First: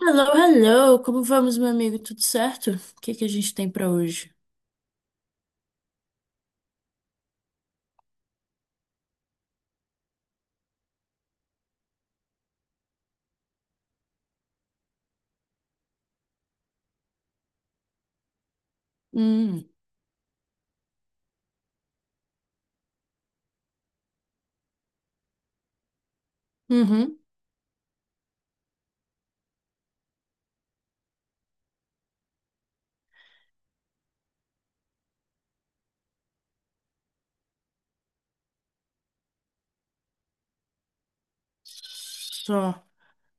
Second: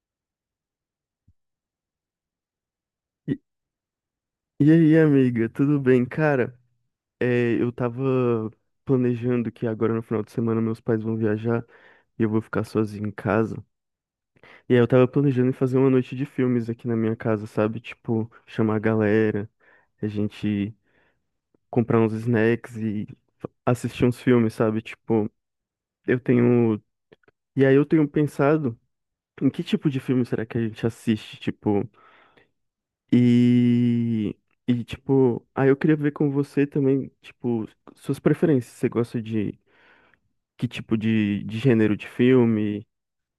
Hello, hello! Como vamos, meu amigo? Tudo certo? O que que a E, gente tem pra hoje? e aí, amiga, tudo bem? Cara, eu tava planejando que agora no final de semana meus pais vão viajar e eu vou ficar sozinho em casa. E aí eu tava planejando em fazer uma noite de filmes aqui na minha casa, sabe? Tipo, chamar a galera, Hum. a gente comprar uns snacks e assistir uns filmes, sabe? Tipo, eu tenho. Uhum. E aí eu tenho pensado em que tipo de filme será que a gente assiste? Tipo. E, e tipo, aí eu queria ver com você também, tipo, suas preferências. Você gosta de que tipo de gênero de Só, filme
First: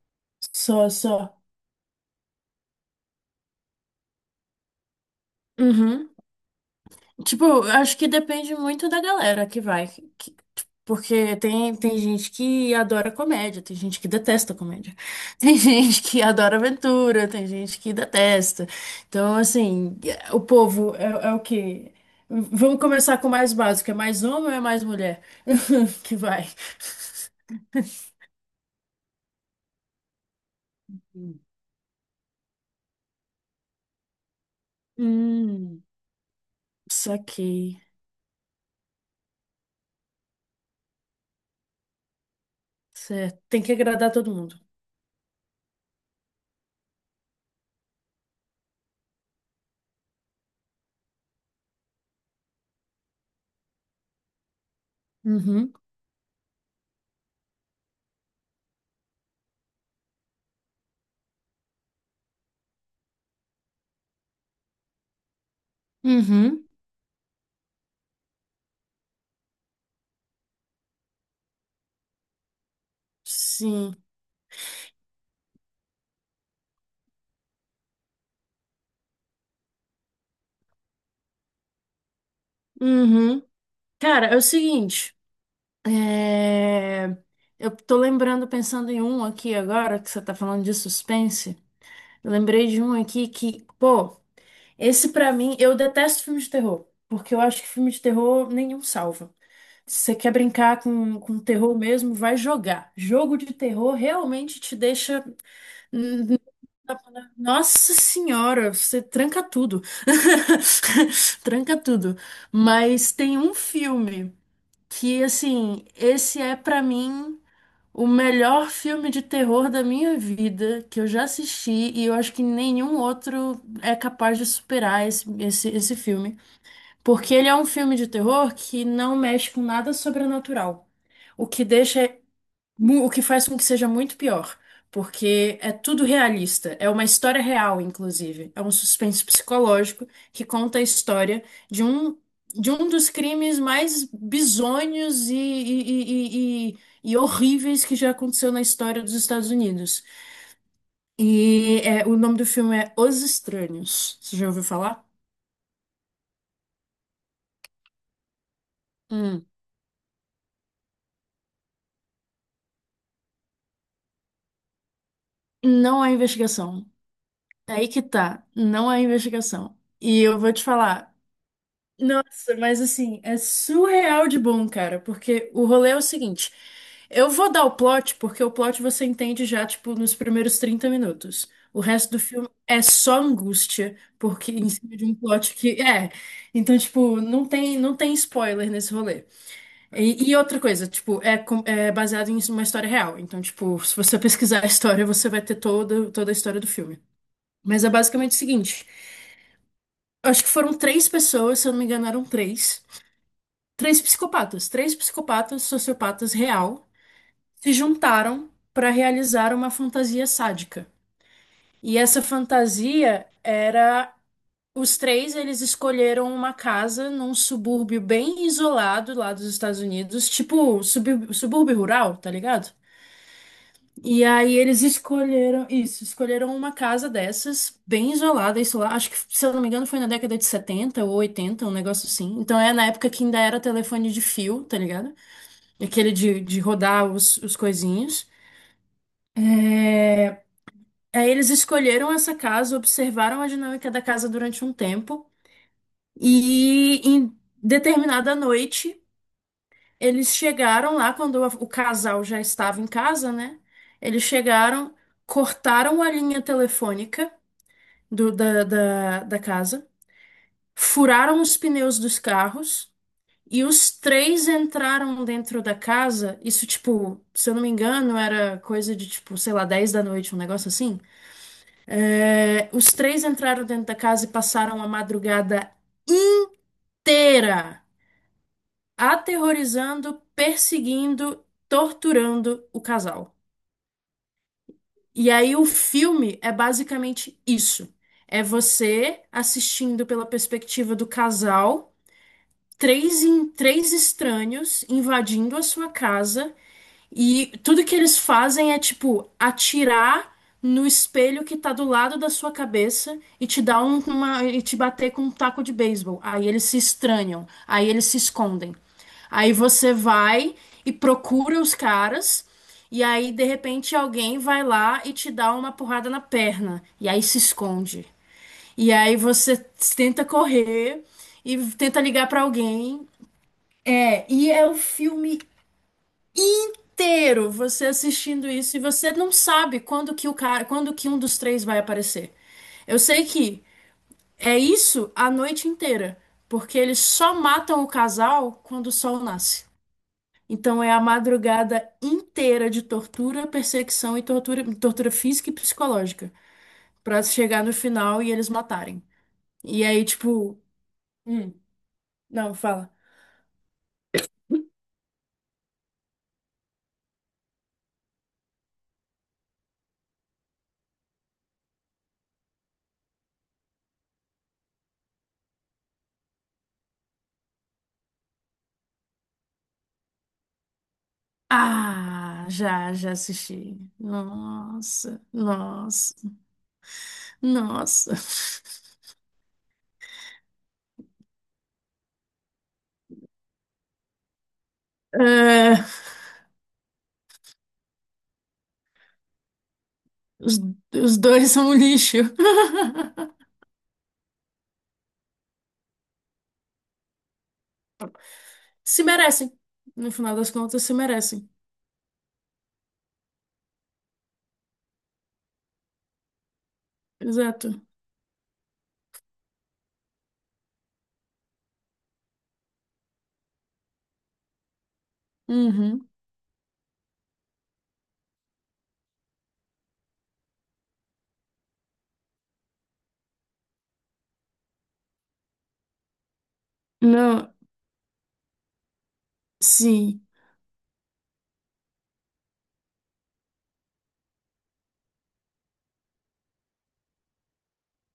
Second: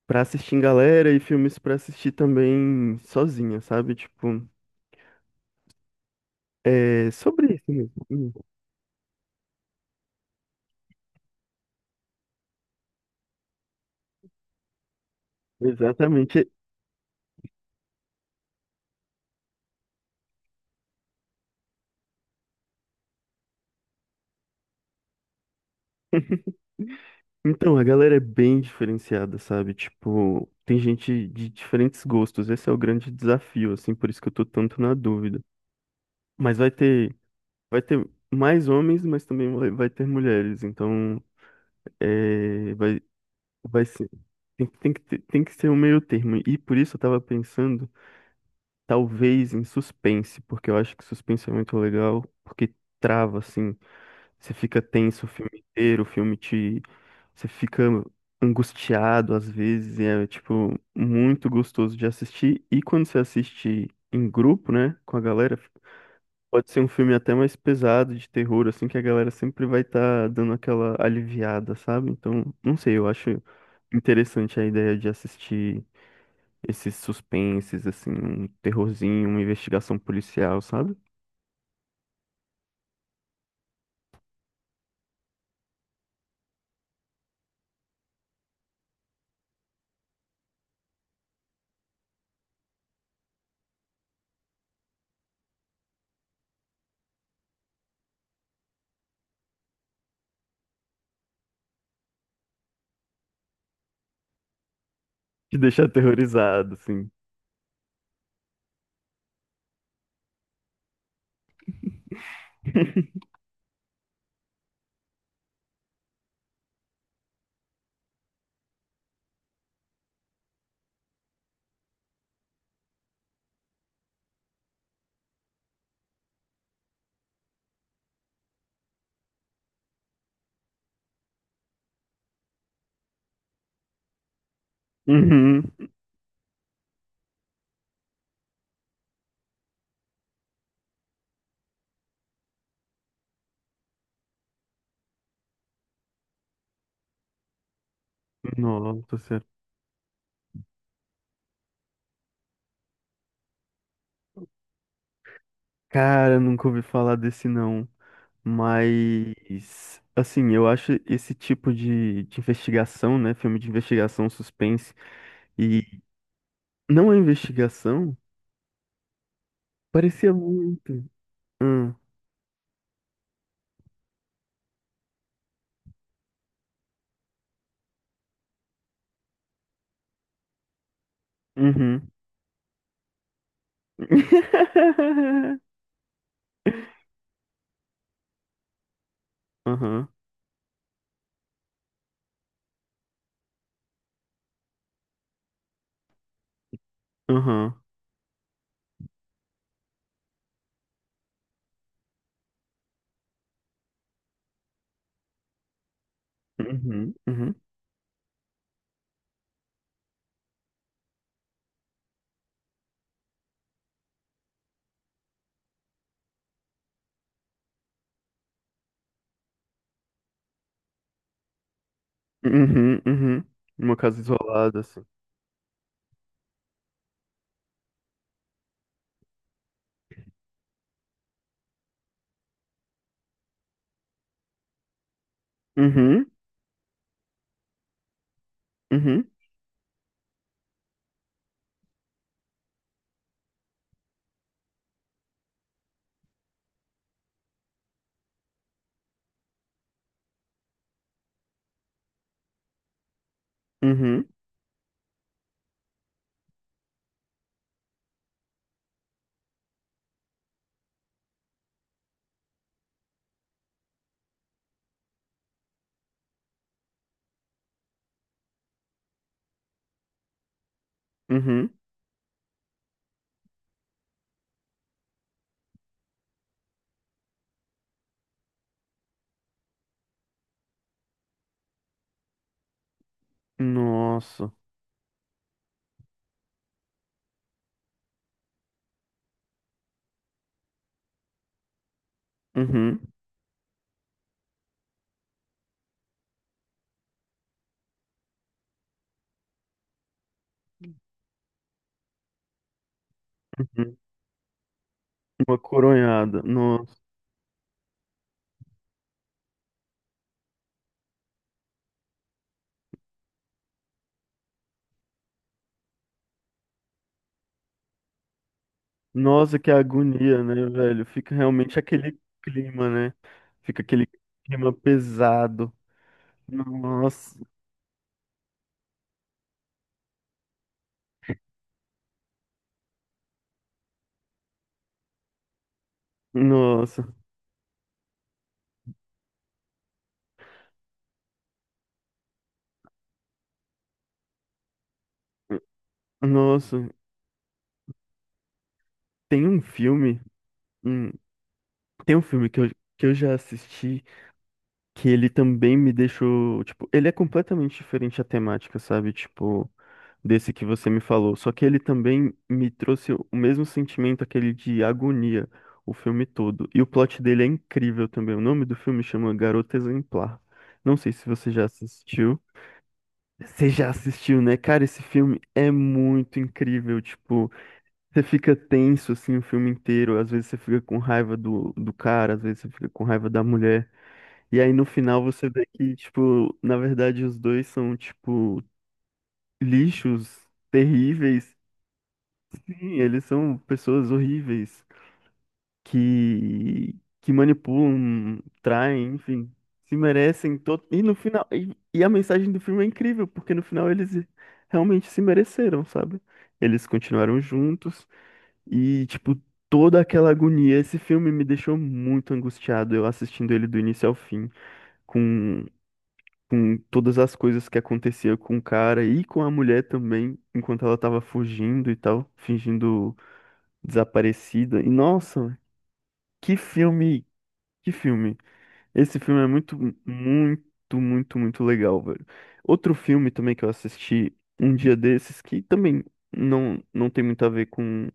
pra assistir em só, galera e só. filmes pra assistir também sozinha, sabe? Tipo, Uhum. é Tipo, sobre isso eu mesmo. acho que depende muito da galera que vai. que- Porque tem gente que adora comédia, tem gente que detesta comédia. Tem gente que Exatamente. adora aventura, tem gente que detesta. Então, assim, o povo é o quê? Vamos começar com o mais básico. É mais homem ou é mais mulher? Que vai. Então, a galera é bem diferenciada, sabe? Tipo, tem gente de diferentes gostos. Esse é o grande desafio, assim, por isso que eu tô tanto na dúvida. Hum, Mas vai ter, vai Saquei. ter mais homens, mas também vai ter mulheres. Então, é, vai, Certo. Tem que vai ser. agradar todo mundo. Tem que ter, tem que ser um meio termo. E por isso eu tava pensando, talvez, em suspense, porque eu acho que suspense é muito legal, porque trava, assim. Você fica tenso o filme Uhum. inteiro, o filme te. Você fica angustiado às vezes, e é, tipo, muito gostoso de assistir. E quando você assiste em grupo, né, com a galera, Uhum. Pode ser um filme até mais pesado de terror, assim, que a galera sempre vai estar dando aquela aliviada, sabe? Então, não sei, eu acho Sim. interessante a ideia de assistir esses suspenses, assim, um terrorzinho, uma investigação policial, sabe? Uhum. Cara, é o seguinte. é, Eu tô lembrando, pensando em um aqui agora, que você tá falando de suspense. Eu lembrei de um aqui que, pô, esse pra mim, eu detesto filme de terror. Porque eu acho que filme de terror nenhum salva. Se você quer brincar com terror mesmo, vai jogar. Jogo de terror realmente te deixa. Te deixa hum, aterrorizado, assim. Nossa senhora, você tranca tudo. Tranca tudo. Mas tem um filme que, assim, esse é pra mim o melhor filme de terror da minha vida que eu já assisti, e eu acho que nenhum outro é capaz de superar esse filme. Porque ele é um filme de terror que não mexe com nada sobrenatural. O que deixa O que faz com que seja muito pior, porque Uhum. é tudo realista, é uma história real, inclusive. É um suspense psicológico que conta a história de um, dos crimes mais bizonhos e horríveis que já aconteceu na história dos Nossa, sério. Estados Unidos. E é, o nome do filme é Os Estranhos. Você já ouviu falar? Cara, nunca ouvi falar desse não. Hum. Mas, assim, eu acho esse tipo de investigação, né? Filme de investigação, suspense. E Não há investigação. não é É, aí que investigação. tá, não há investigação. E Parecia eu vou te muito. falar. Hum, Nossa, mas assim, é surreal de bom, cara, porque o rolê é o seguinte. Eu vou dar o plot, porque o plot você entende já, tipo, nos primeiros 30 minutos. O uhum. resto do filme é só angústia, porque em cima de um plot que é. Então, tipo, não tem spoiler nesse rolê. Uhum, E outra coisa, tipo, é baseado em uma história real. Então, tipo, se você pesquisar a história, você vai ter toda a história do filme. uhum, Mas é basicamente o seguinte. Eu acho que foram três pessoas, se eu não me engano, eram três. Três psicopatas, sociopatas real, uhum, uhum, se juntaram para realizar uma fantasia sádica. E essa fantasia era os três, eles escolheram uma casa num subúrbio bem isolado lá dos Estados Unidos, tipo subúrbio, subúrbio rural, tá ligado? uhum, uhum. Uma casa E aí isolada, eles assim. escolheram isso, escolheram uma casa dessas, bem isolada, isso lá, acho que, se eu não me engano, foi na década de 70 ou 80, um negócio assim. Então é na época que ainda era telefone de fio, tá ligado? Aquele Uhum, de rodar os coisinhos. uhum, É, Aí eles escolheram essa casa, observaram a dinâmica da casa durante um tempo e em determinada noite eles chegaram lá quando o casal já estava em casa, né? Eles uhum, chegaram, cortaram a linha telefônica da casa, furaram os pneus dos carros. E os três entraram dentro da casa, isso, tipo, se eu não me engano, era coisa de, tipo, sei lá, 10 da noite, um negócio assim. uhum. É, os três entraram dentro da casa e passaram a madrugada inteira aterrorizando, perseguindo, torturando o casal. Nossa. E aí o filme é basicamente isso. É você assistindo pela perspectiva do casal, Uhum, três estranhos invadindo a sua casa. E tudo que eles fazem é tipo atirar no espelho que tá do lado da sua cabeça e te dar uhum. uma e te bater com um Uma taco de beisebol. coronhada. Aí eles se Nossa. estranham, aí eles se escondem. Aí você vai e procura os caras, e aí de repente alguém vai lá e te dá uma porrada na perna e aí se esconde. E aí você Nossa, que tenta agonia, né, correr velho? Fica e realmente tenta aquele ligar pra clima, alguém. né? Fica aquele É, e é clima o filme pesado. Nossa, inteiro você assistindo isso, e você não sabe quando que um dos três vai aparecer. Eu sei que é isso a noite inteira, porque eles nossa, só matam o casal quando o sol nasce. Então é a madrugada inteira de tortura, perseguição e tortura, tortura física e psicológica. nossa. Pra chegar no final e eles matarem. Tem um E aí, filme. tipo, Um hum, tem um filme não, que eu, fala. que eu já assisti que ele também me deixou, tipo, ele é completamente diferente a temática, sabe? Tipo, desse que você me falou. Só que ele também me trouxe o mesmo sentimento, aquele de agonia, o filme todo. E o plot dele é incrível também. O nome do filme chama Garota Exemplar. Não sei se você já assistiu. Ah, já Você assisti. já assistiu, né? Cara, esse Nossa, filme é nossa. muito incrível. Tipo, Nossa. você fica tenso assim o filme inteiro. Às vezes você fica com raiva do cara, às vezes você fica com raiva da mulher. E aí no final você vê É, que, tipo, na verdade os dois são, tipo, lixos os, os dois terríveis. são um lixo. Sim, eles são pessoas horríveis que, que manipulam, Se traem, merecem. enfim, se No final das merecem contas, todo. se E no final. merecem. E a mensagem do filme é incrível, porque no final eles realmente se mereceram, sabe? Eles continuaram Exato. juntos e, tipo, toda aquela agonia. Esse filme me deixou muito angustiado, eu assistindo ele do início ao fim. Com Uhum. com todas as coisas que acontecia com o cara e com a mulher também, enquanto ela tava fugindo e tal, fingindo desaparecida. E nossa, que filme, Não, que filme. Esse filme é muito, sim. muito, muito, muito legal, velho. Outro filme também que eu assisti um dia desses que também não tem muito a ver com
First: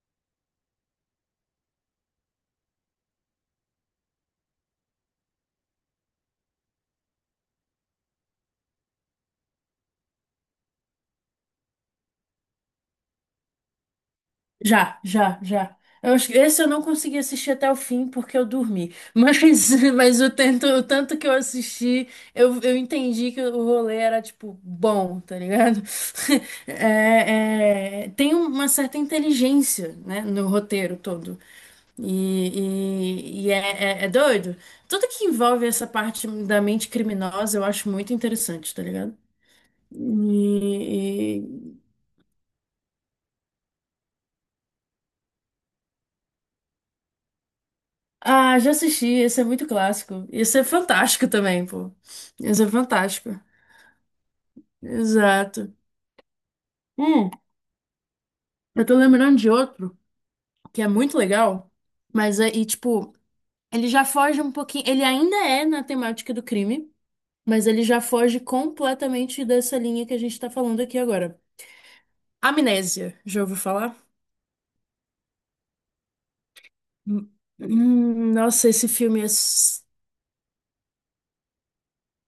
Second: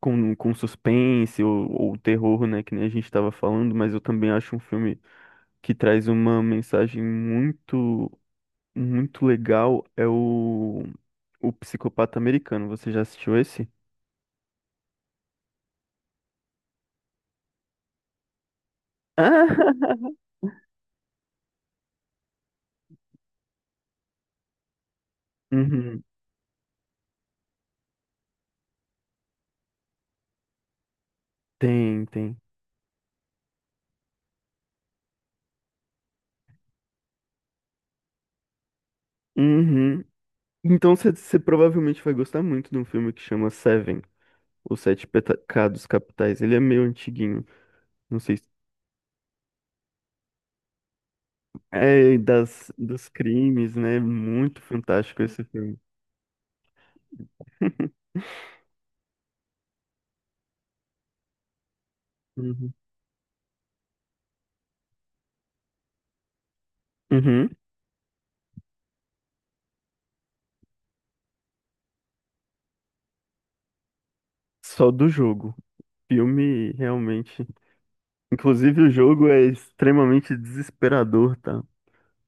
com suspense ou terror, né, que nem a gente estava falando, mas eu também acho um filme que traz uma mensagem muito muito legal é o O Psicopata Americano. Você já assistiu esse? Já, já, já. Eu acho que esse eu não consegui assistir até o fim porque eu dormi. Mas, Ah! mas o tanto que eu assisti, eu entendi que o rolê era, tipo, bom, tá ligado? Uhum. É, é, tem uma certa inteligência, né, no roteiro todo. Tem, tem. E, e é doido. Tudo que envolve essa parte da mente criminosa eu acho muito interessante, tá ligado? Uhum. Então você E, provavelmente vai gostar muito de um filme que chama Seven, Os Sete Pecados Capitais. Ele é meio antiguinho, não sei se... Ah, já assisti, esse é muito clássico. Esse é fantástico também, pô. É, Esse é das, dos fantástico. crimes, né? Muito fantástico esse Exato. filme. Hum, eu tô lembrando de outro que é muito legal, mas e Uhum. tipo, ele já foge um pouquinho, ele ainda é na temática do crime, Uhum. mas ele já foge completamente dessa linha que a gente tá falando aqui agora. Amnésia, já ouviu falar? Só do jogo. Filme Hum, realmente. Nossa, Inclusive, esse o filme é. jogo é extremamente desesperador, tá?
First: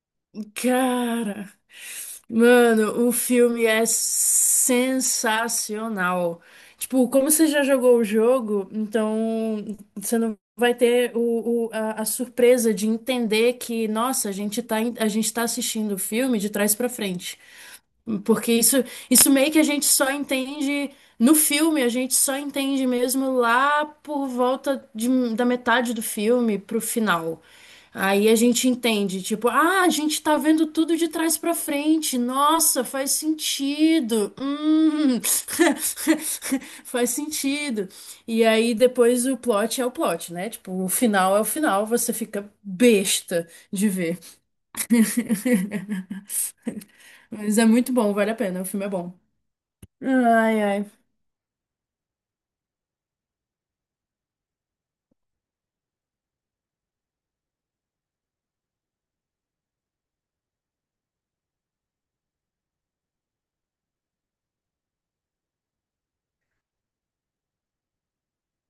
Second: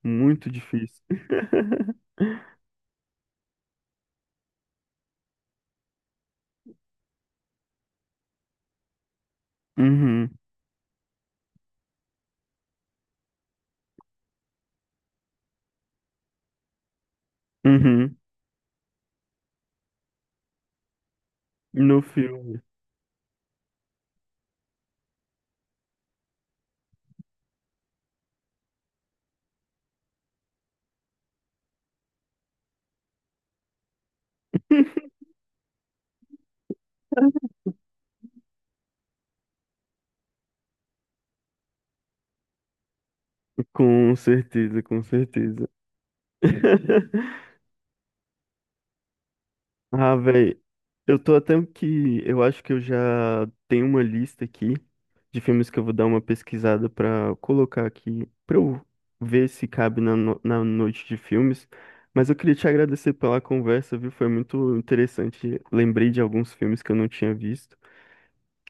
Muito difícil. Cara. Mano, o filme é sensacional. Tipo, como você já jogou o jogo, então você Uhum, não vai ter a surpresa de entender que, nossa, a gente tá assistindo o filme de trás pra frente. uhum. Porque isso meio que a gente só entende no filme, a No gente só filme, entende mesmo lá por volta da metade do filme pro final. Aí a gente entende, tipo, ah, a gente tá vendo tudo de trás pra frente. Nossa, faz sentido. Faz sentido. E aí depois o plot é o plot, né? Tipo, o final é o final, você fica besta de com ver. certeza, com certeza. Mas é muito bom, vale a pena, o filme é bom. Ah, velho, Ai, ai. eu tô até que. Eu acho que eu já tenho uma lista aqui de filmes que eu vou dar uma pesquisada pra colocar aqui, pra eu ver se cabe na, na noite de filmes. Mas eu queria te agradecer pela conversa, viu? Foi muito interessante. Lembrei de alguns filmes que eu não tinha visto,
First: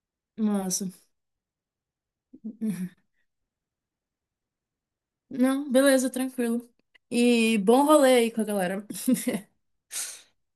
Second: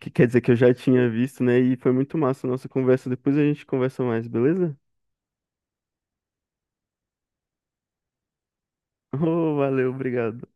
que quer dizer que eu já Nossa. tinha visto, né? E foi muito massa a nossa conversa. Depois a gente conversa mais, beleza? Não, beleza, tranquilo. E bom rolê aí com a galera. Ô, valeu, obrigado.